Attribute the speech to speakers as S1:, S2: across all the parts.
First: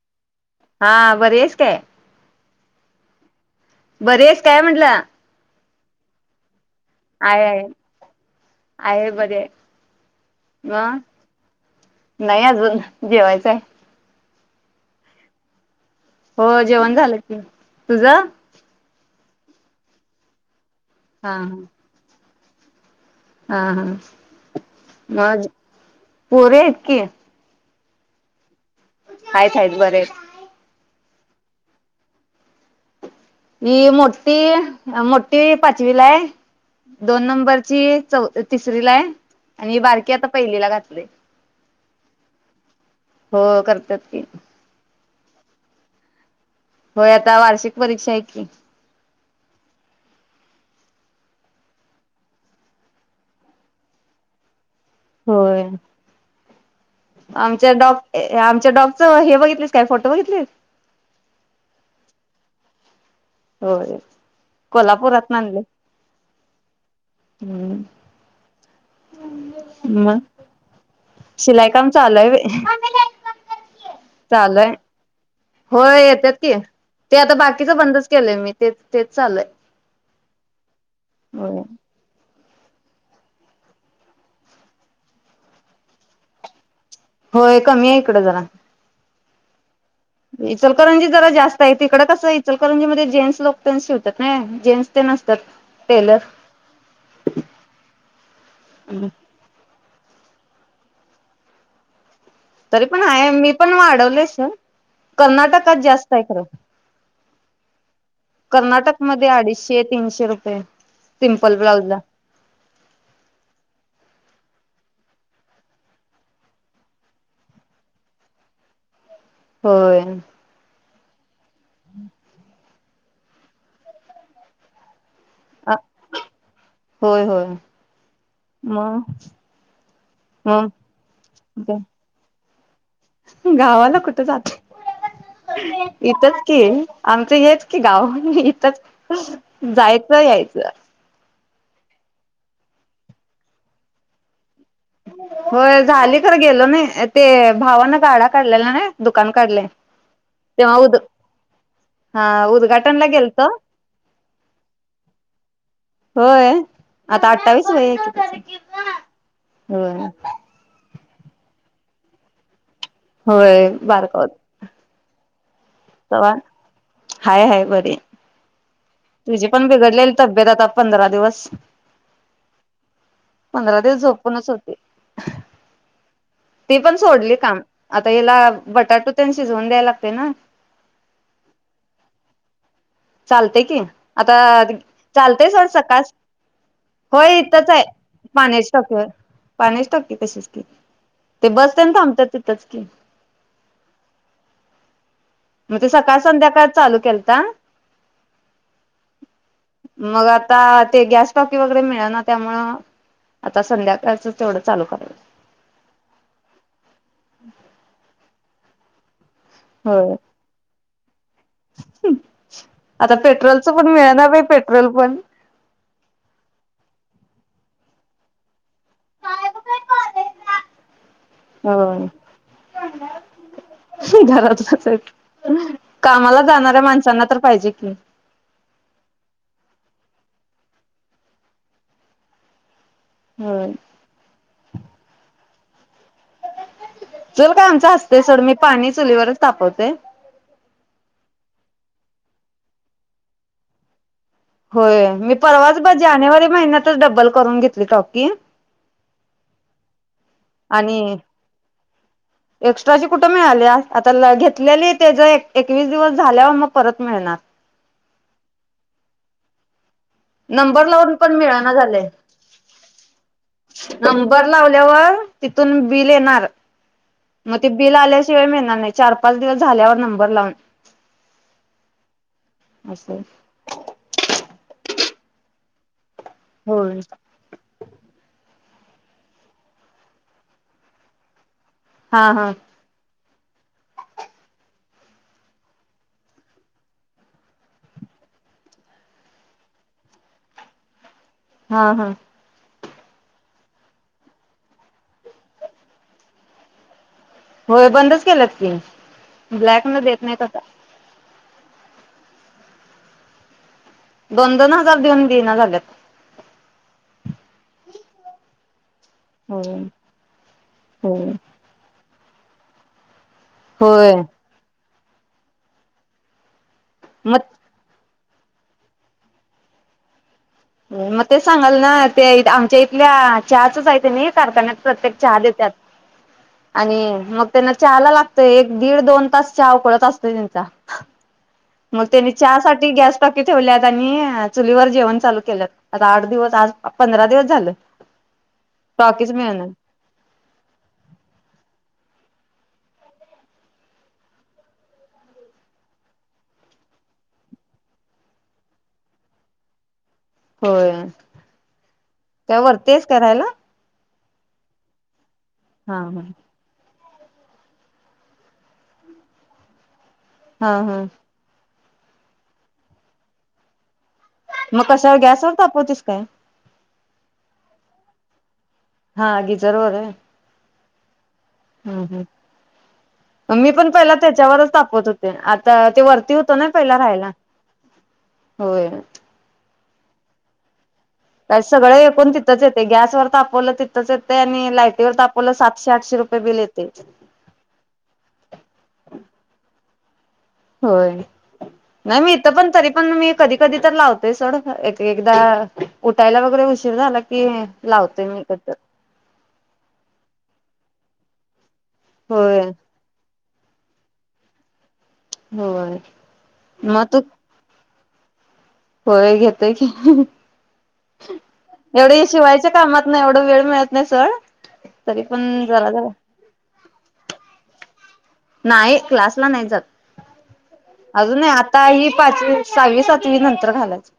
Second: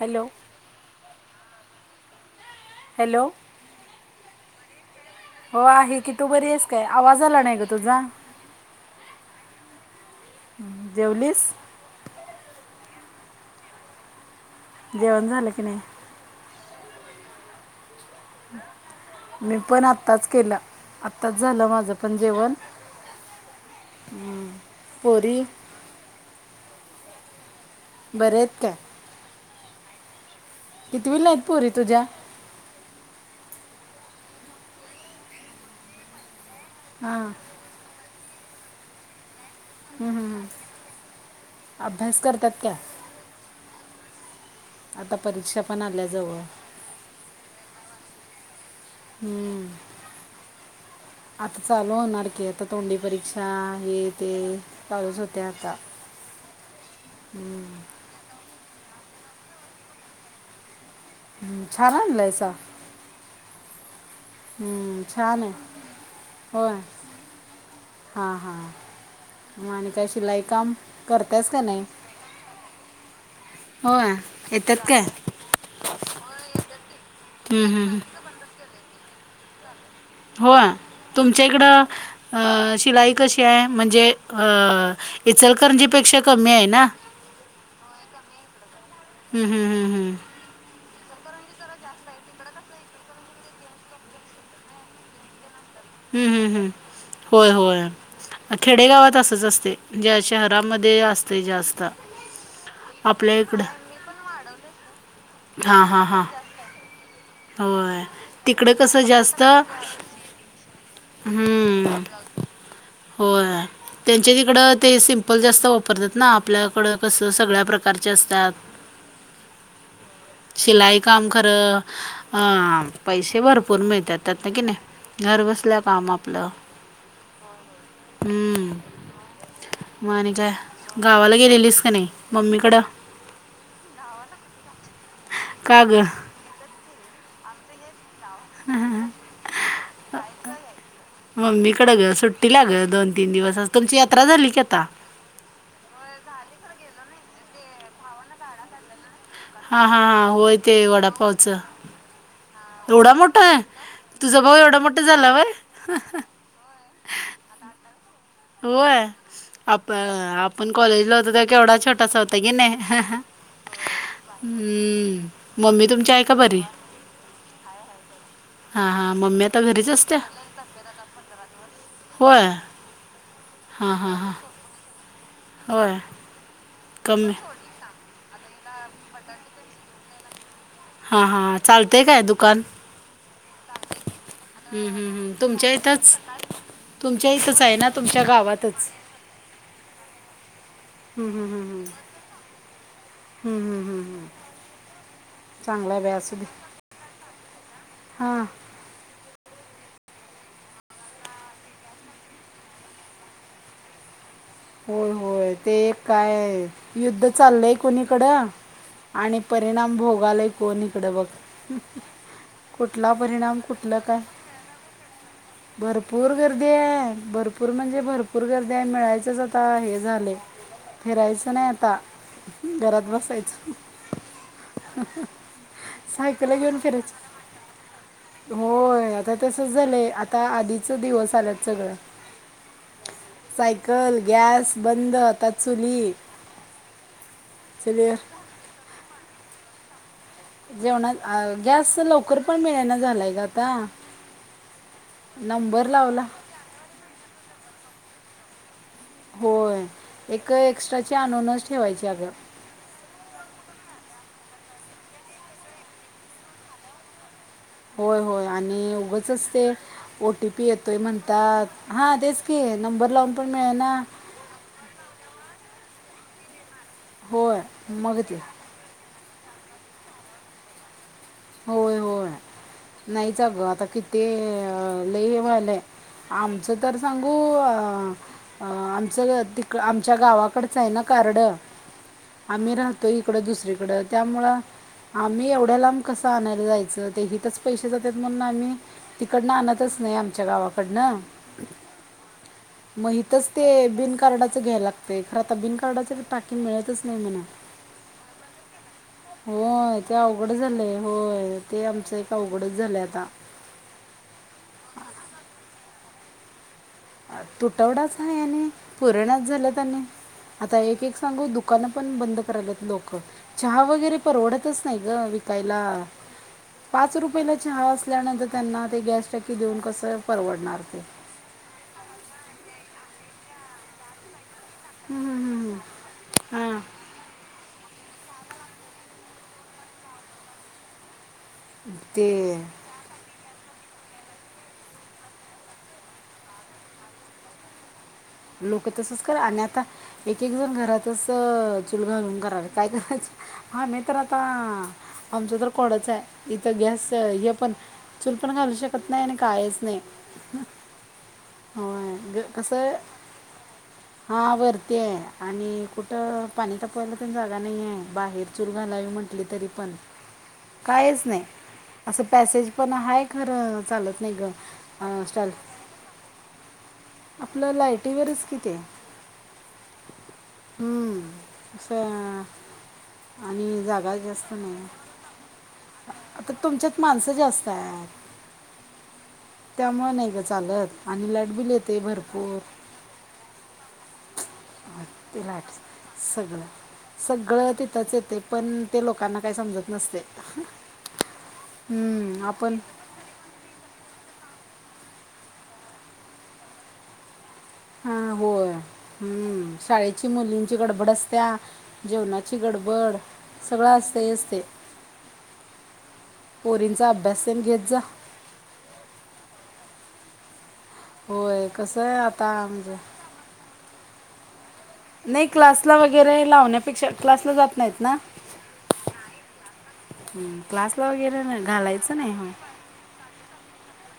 S1: Hello.
S2: हा बरी आहेस काय?
S1: हॅलो.
S2: बरी आहेस काय म्हंटलं?
S1: हो आहे की. तू बरी आहेस? काय आवाज आला नाही
S2: आहे
S1: ग तुझा?
S2: आहे बरी आहे
S1: हम
S2: मग
S1: जेवलीस?
S2: नाही अजून जेवायचं आहे.
S1: जेवन झालं की नाही?
S2: हो. जेवण झालं की तुझं?
S1: मी पण आत्ताच केलं. आत्ताच
S2: हा
S1: झालं माझं पण जेवण.
S2: हा हा म
S1: पोरी
S2: आज पोरी आहेत की.
S1: बरे आहेत काय?
S2: आहेत आहेत बरे आहेत.
S1: कितीवीला आहेत पोरी तुझ्या?
S2: ही मोठी, मोठी पाचवीला आहे.
S1: हां
S2: दोन
S1: हं,
S2: नंबर ती चौ तिसरीला हाय. आणि बारकी आता
S1: हं, हं.
S2: पहिलीला घातलोय.
S1: अभ्यास करतात काय
S2: होय करतात की.
S1: आता परीक्षा पण आल्याजवळ.
S2: होय आता वार्षिक परीक्षा आहे की.
S1: हम्म. आता चालू होणार की, आता तोंडी परीक्षा हे ते. चालूच होते
S2: होय
S1: आता.
S2: आमच्या डॉग आमच्या डॉगच हे बघितलेस काय फोटो बघितली?
S1: छान आनलंयसा.
S2: हो कोल्हापुरातन
S1: छान आहे
S2: आनलय.
S1: होय.
S2: हम्म
S1: हां हां. म आणि काय
S2: मग
S1: शिलाई काम करतेस का
S2: शिलाई
S1: नाही?
S2: काम चालूय व्हय
S1: होय.
S2: चालूय
S1: येतात काय?
S2: होय येतात की, ते आता
S1: हम्म,
S2: बाकीच
S1: हम्म, हम्म.
S2: बंदच केलंय मी ते तेच चालय.
S1: होय. तुमच्या इकडं अ शिलाई कशी आहे? म्हणजे अ इचलकरंजीपेक्षा कमी आहे ना.
S2: होय कमी आहे इकडं जरा
S1: हम्म हम्म हम्म
S2: इचलकरंजी जरा जास्त आहे, तिककडे कसं इचलकरंजी मध्ये जेंट्स लोक त्यां शिवतात ना जेंट्स ते असतात. टेलर
S1: हम्म हम्म हम् होय होय खेडेगावात असच असते. ज्या शहरामध्ये असते जास्त.
S2: तरी पण आहे
S1: आपल्या
S2: मी
S1: इकडं
S2: पण वाढवलेस कर्नाटकात
S1: हां हां
S2: जास्त
S1: हां
S2: आहे खरं.
S1: होय तिकडं कसं
S2: कर्नाटक मध्ये
S1: जास्त
S2: अडीचशे तीनशे रुपये- सिंपल ब्लाउज
S1: हम्म
S2: ला.
S1: होय. त्यांच्या तिकडं ते सिम्पल जास्त वापरतात ना, आपल्याकडं कसं सगळ्या प्रकारचे असतात.
S2: होय.
S1: शिलाई काम खरं अं पैसे भरपूर मिळतात त्यात ना नाही. घर बसल्या काम आपलं
S2: होय होय
S1: हम्म-
S2: मग
S1: म आणि काय,
S2: मग
S1: गावाला गेलेलीस का नाही मम्मी कडं?
S2: गावाला कुठं जाते
S1: का गं
S2: इथच कि. आमचं हेच की गाव इथच जायचं यायचं.
S1: मम्मी कड ग सुट्टीला ग दोन तीन दिवस तुमची यात्रा झाली की आता
S2: होय झाली खर गेलो नाही, ते भावानं गाडा काढलेला दुकान काढलय,
S1: हां हां हां होय
S2: तेव्हा
S1: ते
S2: उद
S1: वडापावचं
S2: हा उद
S1: एवढा मोठा हाय तुझा भाऊ एवढा मोठं झालं वय?
S2: होय आता अठ्ठावीस वय आहे कि
S1: होय आप आपण कॉलेजला होत तेंव्हा केवढा छोटासा होता की नाही?
S2: होय बारका
S1: हम्म. मम्मी तुमची आहे का बरी
S2: हाय हाय बर
S1: हां हां मम्मी
S2: तिची
S1: आता
S2: पण
S1: घरीच
S2: बिघडलेली
S1: असत्या
S2: तब्येत आता पंधरा दिवस.
S1: होय
S2: पंधरा
S1: हां
S2: दिवस
S1: हां हां
S2: झोपूनच होते.
S1: होय.
S2: ती पण
S1: कमी
S2: सोडली काम आता याला बटाटू तेन शिजवून द्यायला लागते ना.
S1: हा हा चालतय काय दुकान?
S2: चालतय की आता
S1: हम्म हम्म हम्म.
S2: चालतंय सोड
S1: तुमच्या
S2: सकाळ
S1: इथंच तुमच्या
S2: होय इथंच आहे
S1: ना तुमच्या गावातच
S2: पाण्याच्या टाकी वर पान्याची टाकी तशीच की. ते
S1: हम्म
S2: बस तेन
S1: हम्म
S2: थांबतात
S1: हम्म
S2: तिथंच की
S1: हम्म हम्म हम्म हम्म हम्म.
S2: मग ते सकाळ संध्याकाळ चालू केलता.
S1: हा.
S2: मग आता ते गॅस टॉकी वगैरे मिळे ना त्यामुळे. आता संध्याकाळच
S1: होय होय ते एक काय युद्ध चाललंय कोणीकडं आणि परिणाम
S2: होय
S1: भोगालय कोन इकड बघ. कुठला
S2: आता
S1: परिणाम
S2: पेट्रोलच पण
S1: कुठलं काय
S2: मिळणा बाई पेट्रोल पण
S1: भरपूर गर्दी हाय भरपूर म्हणजे भरपूर गर्दी हाय आहे मिळायचंच आता हे झालय फिरायचं नाही आता
S2: होय
S1: घरात बसायचं.
S2: घरात बसायचं कामाला
S1: सायकल घेऊन
S2: जाणाऱ्या माणसांना
S1: फिरायचं
S2: तर पाहिजे की.
S1: होय आता तसच झालंय आता आधीच दिवस आलात सगळं
S2: होय
S1: सायकलं, गॅस बंद आंता चुली.
S2: चुलं कायं आमची
S1: चुलीवर
S2: असते सोंड मी पाणी चूली वरचं तापवते.
S1: जेवणां गॅस लवकरं पणं मिळेना झालायं कां आंता.
S2: होयं मी परवांच बघं
S1: लावला
S2: जानेवारी महिन्यांतच डब्बंल करूंन घेतली टॉकी
S1: होयं एक एक्स्ट्रांची आणूंन चं ठेवांयची अ गं.
S2: एक्स्ट्रांची कुठं मिळाल्यां आंता घेतलेली त्यां जे एकवीस दिवसं झाल्यांवर मंग परंत मिळणारं.
S1: होयं होयं आणि उगंचच ते ओ टी पी
S2: नंबर
S1: येतोय
S2: लावून पण मिळना
S1: म्हणतांत
S2: झालंय
S1: हां तेचं की नंबर लावूंन पणं मिळे नां
S2: नंबर लावल्यांवर तिथूंन बिलं येणारं
S1: होय
S2: मगं ते बिलं
S1: मग ते
S2: आल्यांशिवाय मिळणारं नाहीं. चार पांच दिवसं झाल्यावर नंबर लावूंन.
S1: होयं होयं
S2: असं
S1: नाहींच आं गं आंता किती लव्हांलंय. आमचं तरं
S2: होय
S1: सांगू आमचं तिक आमच्यां गावांकडचं आहे नां कार्ड
S2: हा हा
S1: आम्हीं राहतो इकडं दुसरीकडं त्यामुळं आम्हीं एवढ्यां लांब कसं आणांयला जायचं ते हिताचं पैसे जातांत म्हणूंन आम्हीं तिकडनं आणतं चं नाहीं आमच्यां गावांकडनं.
S2: हां हां.
S1: मं हितचं ते बिन कार्डाचं घ्यायंला लागतं खरं आंता बिन कार्डाच टाकी मिळतंच नाहीं म्हणां.
S2: होयं बंदचं केलंत की. ब्लॅक न
S1: होयं ते
S2: देत नाहीत
S1: अवघंड
S2: आता
S1: झालंय होयं ते आमचं एक अवघंडचं झालंय आंता.
S2: दोन दोन हजांर देऊंन देनां झाल्यांत.
S1: तुटवडा चं आहे आणि पुरनांच
S2: होय
S1: झाल्यांत आणि आंता एक एक
S2: होय
S1: सांगू दु- दुकानं पणं बंद करल्यांत लोकं चहा वगैरें
S2: होय
S1: परवडतंच- नाहीं गं विकायंला पांच रूपयन
S2: मग
S1: - चहा असल्यानंतर त्यांना ते गॅस टाकी देऊंन त्यांना कसं परवडणारं.
S2: मग ते सांगाल नां ते आमच्यां इथल्यां चहाच चं आहे तेनी कारखान्यांत- प्रत्येक
S1: हम्म,
S2: चहा
S1: हम्म,
S2: देतांत
S1: हम्म. हम्म. हां
S2: आणि मगं त्यांना चहा लां लागंत- एक दीड दोन तांस चहा उकळंत असतो त्यांचा- मंग त्यांनी चहा
S1: ते
S2: साठी गॅस टाकी ठेवल्यांत आणि चुलीवरं जेवणं चालूं केलं- आंता आंठ दिवसं झालं आंज पंधरा दिवसं झालेत.
S1: लोकं तसंच करां आणि आंता एक एक घरांतचं चुलं घालूंन करल्यांत कायं करायचं. हां मी तरं आंता आमचं तरं कोडंच आहे इथं गॅस हे पणं- चुलं पणं घालूं शकतं नाहीं आणि कांहींच नाहीं.
S2: होयं कायं वरती आहेस कां राहायंला.
S1: हां वरती आहे आणि
S2: हा हा
S1: कुठं- पाणी तापवांयला पणं जागां नाहीं आहेे बाहेर चूलं घालांवी म्हंटली तरी पणं-
S2: हा हा
S1: कायं चं नाहीं असं पॅसेज पणं आहे खरं चालतं नाहीं गं-
S2: मंग कशावरं गॅसवर तापवतीस कायं?
S1: आपलं लायटीवरं चं किती.
S2: हां गिझर वरं व्हयं.
S1: हम्मं असं.
S2: मी
S1: आणि
S2: पणं पहिला
S1: जागा जास्त
S2: त्यांच्यावरचं
S1: नाही
S2: तापवंत होते आंता ते वरती
S1: आता
S2: होतं नां पहिला
S1: तुमच्यात
S2: राहायंला.
S1: माणसं जास्त
S2: होयं.
S1: त्यांमूळे नाहीं गं चालतं आणि लाईट बिल येते भरंपूर.
S2: ते गॅसवरं तापवलं तिथंच येते आणि लायटीवर
S1: ते
S2: तापवलं
S1: लाईट
S2: सातशे आठशे रुपये बिल
S1: सगळं
S2: येते.
S1: सगळं तिथंच येतय पण, ते लोकांना काय समजत नसतय
S2: होय, नाही मी इथं पण
S1: आपण
S2: तरी पण मी कधी, कधी तर लावतोय सोड, एक-एकदा उठायला वगैरे उशीर झाला की लावतोय
S1: हां
S2: मी
S1: होय
S2: कधीतर.
S1: हम्म, शाळेची मुलींची गडबड असत्या, जेवणाची
S2: होय.
S1: गडबड सगळं असतयच ते,
S2: होय. मग
S1: पोरींचा
S2: तू
S1: अभ्यास घेत जा.
S2: होय घेतोय की,
S1: होय कसं
S2: एवढे
S1: आहे
S2: हे
S1: आता
S2: शिवायच्या
S1: म्हणजे
S2: कामात एवढ वेळ मिळत नाही सोड. तरी
S1: नाही
S2: पण जरा
S1: क्लासला
S2: जरा
S1: वगैरे लावण्यापेक्षा, क्लासला जात नाहीत ना?
S2: नाही, क्लासला नाही जात.
S1: हम्मं, क्लासला
S2: अजून नाही
S1: वगैरे
S2: आता ही
S1: घालायचं नाही हां
S2: पाचवी सहावी, सातवी नंतर घालायचं.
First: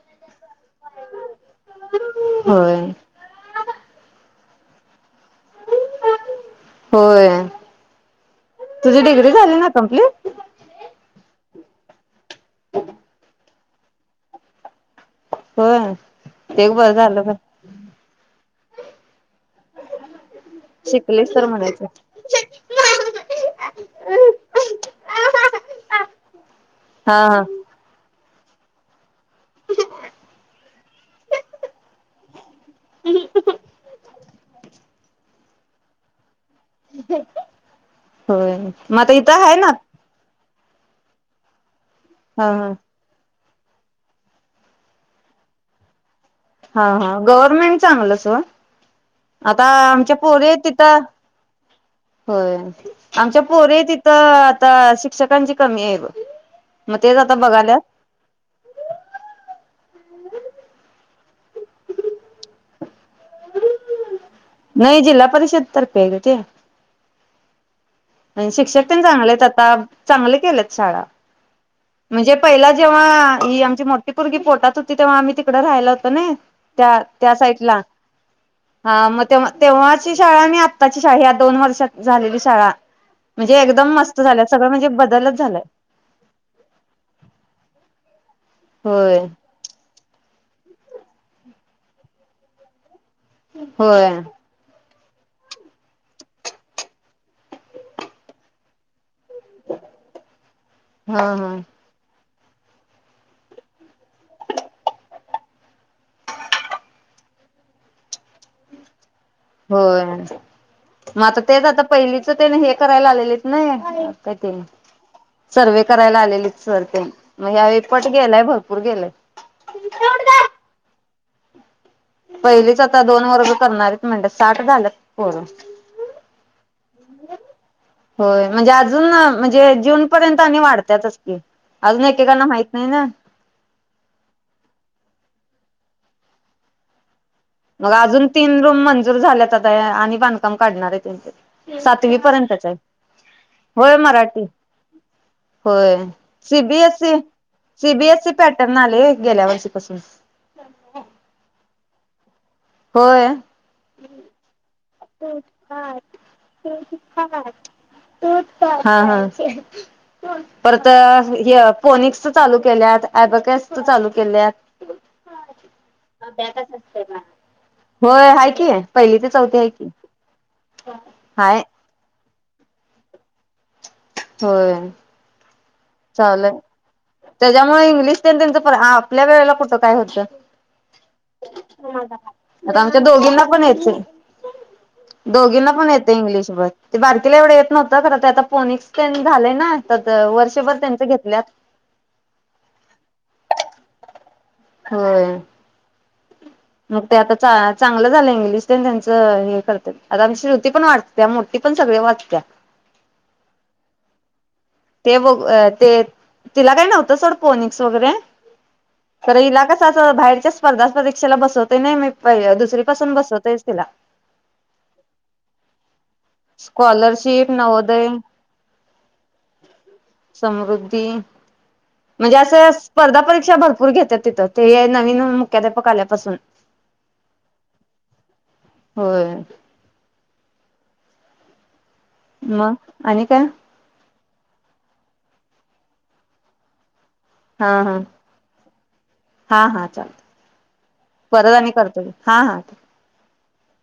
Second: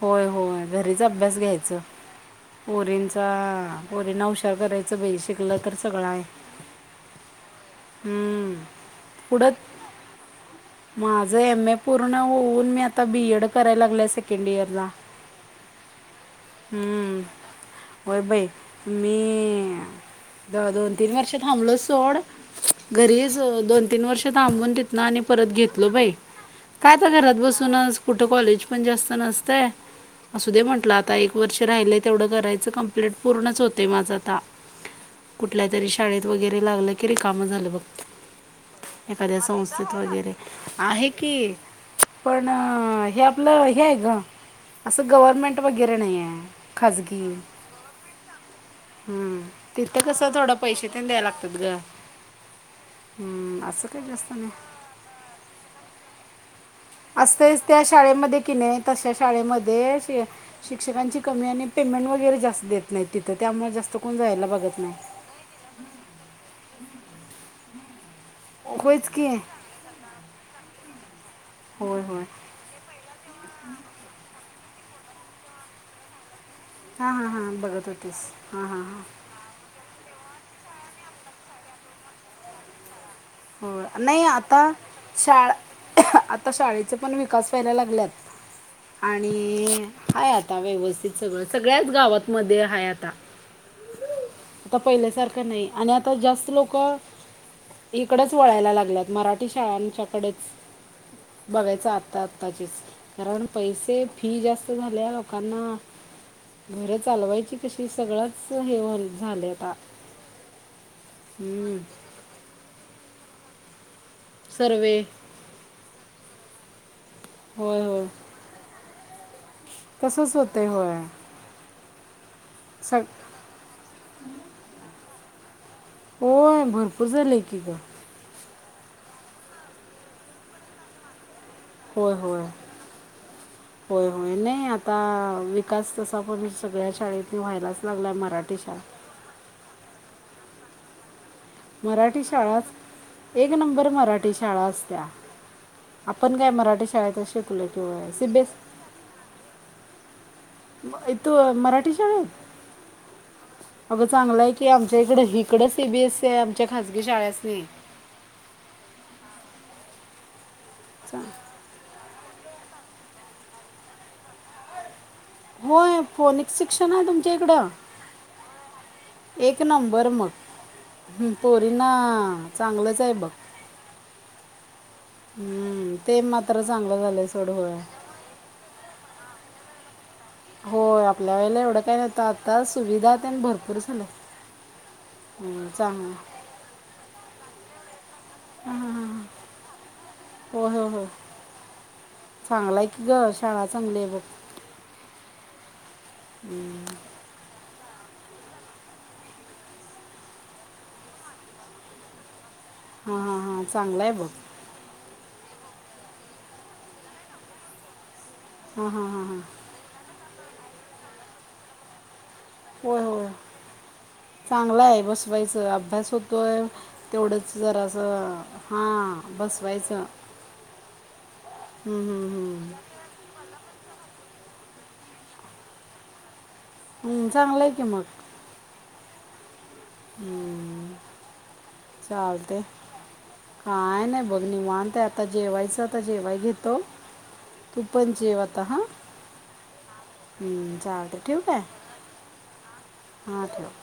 S1: होय, होय घरीच अभ्यास घ्यायच,
S2: होय
S1: पोरींच हा, पोरींना हुशार करायचं बाई, शिकलं तर सगळ हाय.
S2: होय, तुझी डिग्री
S1: पुढं
S2: झाली ना कंप्लीट?
S1: माझं एम ए पूर्ण होऊन मी आता बी एड कराय लागलीया सेकंड इयरला.
S2: होय, ते एक बरं झालं बाय
S1: व्हयं बाई मी जवळ, जवळ तीन
S2: शिकलीस
S1: वर्ष
S2: तर
S1: थांबलोच
S2: म्हणायचं
S1: सोड घरीच दोन, तीन वर्ष थांबून तितनं आणि परत घेतलं बाई, काय आता
S2: हा
S1: घरात
S2: हा
S1: बसूनच कुठं कॉलेज पण जास्त नसतय. असू दे म्हटल आता, एक वर्ष राहिलंय तेवढं करायचं कंप्लीट पूर्णच होतय माझं आता.
S2: [unintelligible]
S1: कुठल्या तरी शाळेत वगैरे लागलं की रिकाम झालं बघ,
S2: होय मग आता
S1: एखाद्या
S2: इथं आहे ना
S1: संस्थेत वगैरे आहे की, पण
S2: हा हा
S1: अ, हे आप आपलं हे हाय गं, असं गव्हर्नमेंट वगैरे नाहीयाय.
S2: हा, हा गव्हर्नमेंट चांगलंच सोड
S1: हम्म,
S2: आता
S1: तिथं
S2: आमच्या
S1: कसं
S2: पोरी
S1: थोडं
S2: आहेत
S1: पैशे
S2: तिथं
S1: तेन द्याय लागत्यात गं
S2: होय, आमच्या पोरी तिथं
S1: जास्त नाही
S2: आता शिक्षकांची कमी आहे ब म तेच आता
S1: असतेच
S2: बघायल्यात.
S1: त्या शाळेमध्ये कि नाय तश्या शाळेमध्ये ते शिक्षकांची कमी आणि पेमेंट वगैरे जास्त देत नाहीत तिथं त्यामुळे जास्त कोण जायला बघ
S2: नाही जिल्हा परिषद तर्फे आहे गगं ते शिक्षक तेन
S1: होयच की
S2: चांगलेत आता, चांगले केल्यात शाळा
S1: होय होय
S2: म्हणजे पहिला जेव्हा ही आमची मोठी पुरगी पोटात हुती तेव्हा आम्ही तिकडं राहायला हुतं नई
S1: हा, हा, हां बघत होती हा, हां, हां
S2: तेव्हा-तेव्हाची शाळा आणि आत्ताची शाळा या दोन वर्षात झालेली शाळा म्हणजे
S1: होय,
S2: एकदम मस्त
S1: नई
S2: झाल्या
S1: आता
S2: सगळं म्हणजे बदलच झालाय
S1: शाळा आता शाळेचे पण विकास व्हायला लागल्यात,
S2: होय
S1: आणि हाय आता व्यवस्थित सगळं, सगळ्याच गावातमध्ये हाय आता.
S2: होय
S1: आता पहिल्यासारखं नाई आणि आता जास्त लोकं इकडंच वळायला लागल्यात, मराठी शाळांच्याकडेच
S2: हा हा
S1: बघायच आतात ऑफिस, कारण पैसे, फी जास्त झाल्या लोकांना. घर चालवायची कशी, सगळंच हे होऊन झालंय.
S2: होय, मग आता तेच, आता पहिलीच तेन हे करायला आलेलेत, ने ही. काय ते,
S1: सर्वे
S2: सर्व करायला आलेले, सर, ते मग ह्या
S1: होय होय
S2: मत गेलाय, भरपूर गेलाय.
S1: तसंच होतंय, होय.
S2: पहिलीच आता
S1: सग
S2: दोन वर्ग करणारेत म्हणले, साठ झालेत पोरं.
S1: होय, भरपूर झाले की, ग.
S2: होय, म्हणजे अजून, म्हणजे जून पर्यंत, आणि वाढत्यातच कि, अजून
S1: होय होय
S2: एकेकांना माहित नाही, ना.
S1: होय, होय, नाही आता विकास तसा, पण सगळ्या शाळेत. ती व्हायलाच लागला, मराठी शाळा.
S2: दूर झाल्यात आता ह्या आणि बांधकाम काढणार आहे, त्यांचे सातवी
S1: मराठी
S2: पर्यंतच आहे.
S1: शाळाच एक नंबर मराठी शाळा असत्या
S2: होय
S1: आपण काय? मराठी शाळेत शिकलो किव सी बी एस
S2: नाले गेल्यावर्षी पासून
S1: इथं मराठी शाळेत?
S2: होय.
S1: अगं, चांगलंय की, आमच्या इकडं-तिकडंच सी बी एस ई हाय, आमच्या खाजगी शाळासनी.
S2: हा हा, परत
S1: चा-
S2: हे... फोनिक्सच चालू केल्यात, अ‍ॅबॅकसच चालू केल्यात
S1: होय फोनिक शिक्षण आहे तुमच्या इकडं
S2: [inaudible] होय, हाय की, पहिली ते चौथी.
S1: बरं मग,
S2: हाय
S1: पोरींना चांगलंच आहे बघ
S2: होय
S1: हं, ते मात्र चांगलं झालंय, सोड. होय.
S2: त्या, त्यांचं आपल्या वेळेला कुठं काय होतं?
S1: होय, आपल्या वेळेला एवढं काय नव्हतं, आता सुविधा तर भरपूर झाल्यात.
S2: दोघींना पण येतंय इंग्लिश ब ते बारकीला एवढं येत नव्हतं खरं तर, आता फोनीक्स झालंय ना, तर वर्षभर त्यांचं घेतल्यात.
S1: चांगलाय की गं, शाळा चांगलीय बघ.
S2: होय मग ते आता चांगलं झालंय, इंग्लिश ते त्यांचं हे करत... आता आमची श्रुती पण वाच - त्या मोठी पण सगळं वाचत्या
S1: हा हा, हां, चांगलाय बघ.
S2: ते बघ, तिला काय नव्हतं, सोड, फोनीक्स वगैरे,
S1: हां हां हां
S2: तर
S1: हां
S2: हिला कसं बाहेरच्या स्पर्धा परीक्षेला बसवतोय ना मी, दुसरीपासून बसवतोय मी तिला.
S1: चांगलं आहे, बसवायचं. अभ्यास होतोय
S2: स्कॉलरशिप
S1: तेवढाच
S2: नवोदय
S1: जरासं हा बसवायचं
S2: समृद्धी
S1: हं, हं,
S2: म्हणजे
S1: हं.
S2: असंस स्पर्धा परीक्षा भरपूर घेतात तिथं, ते नवीन मुख्याध्यापक आल्यापासून
S1: हं, चांगलंय की मग
S2: होय
S1: हं चालतंय.
S2: मग आणि
S1: काय नाही बघ, निवांत. आता जेवायचं, आता जेवायला घेतो.
S2: हा
S1: तू
S2: हा
S1: पण जेव आता, हां.
S2: हा हा, चालतंय,
S1: हं,
S2: परत बोलू आणि करतो, हा हा.
S1: हा ठिक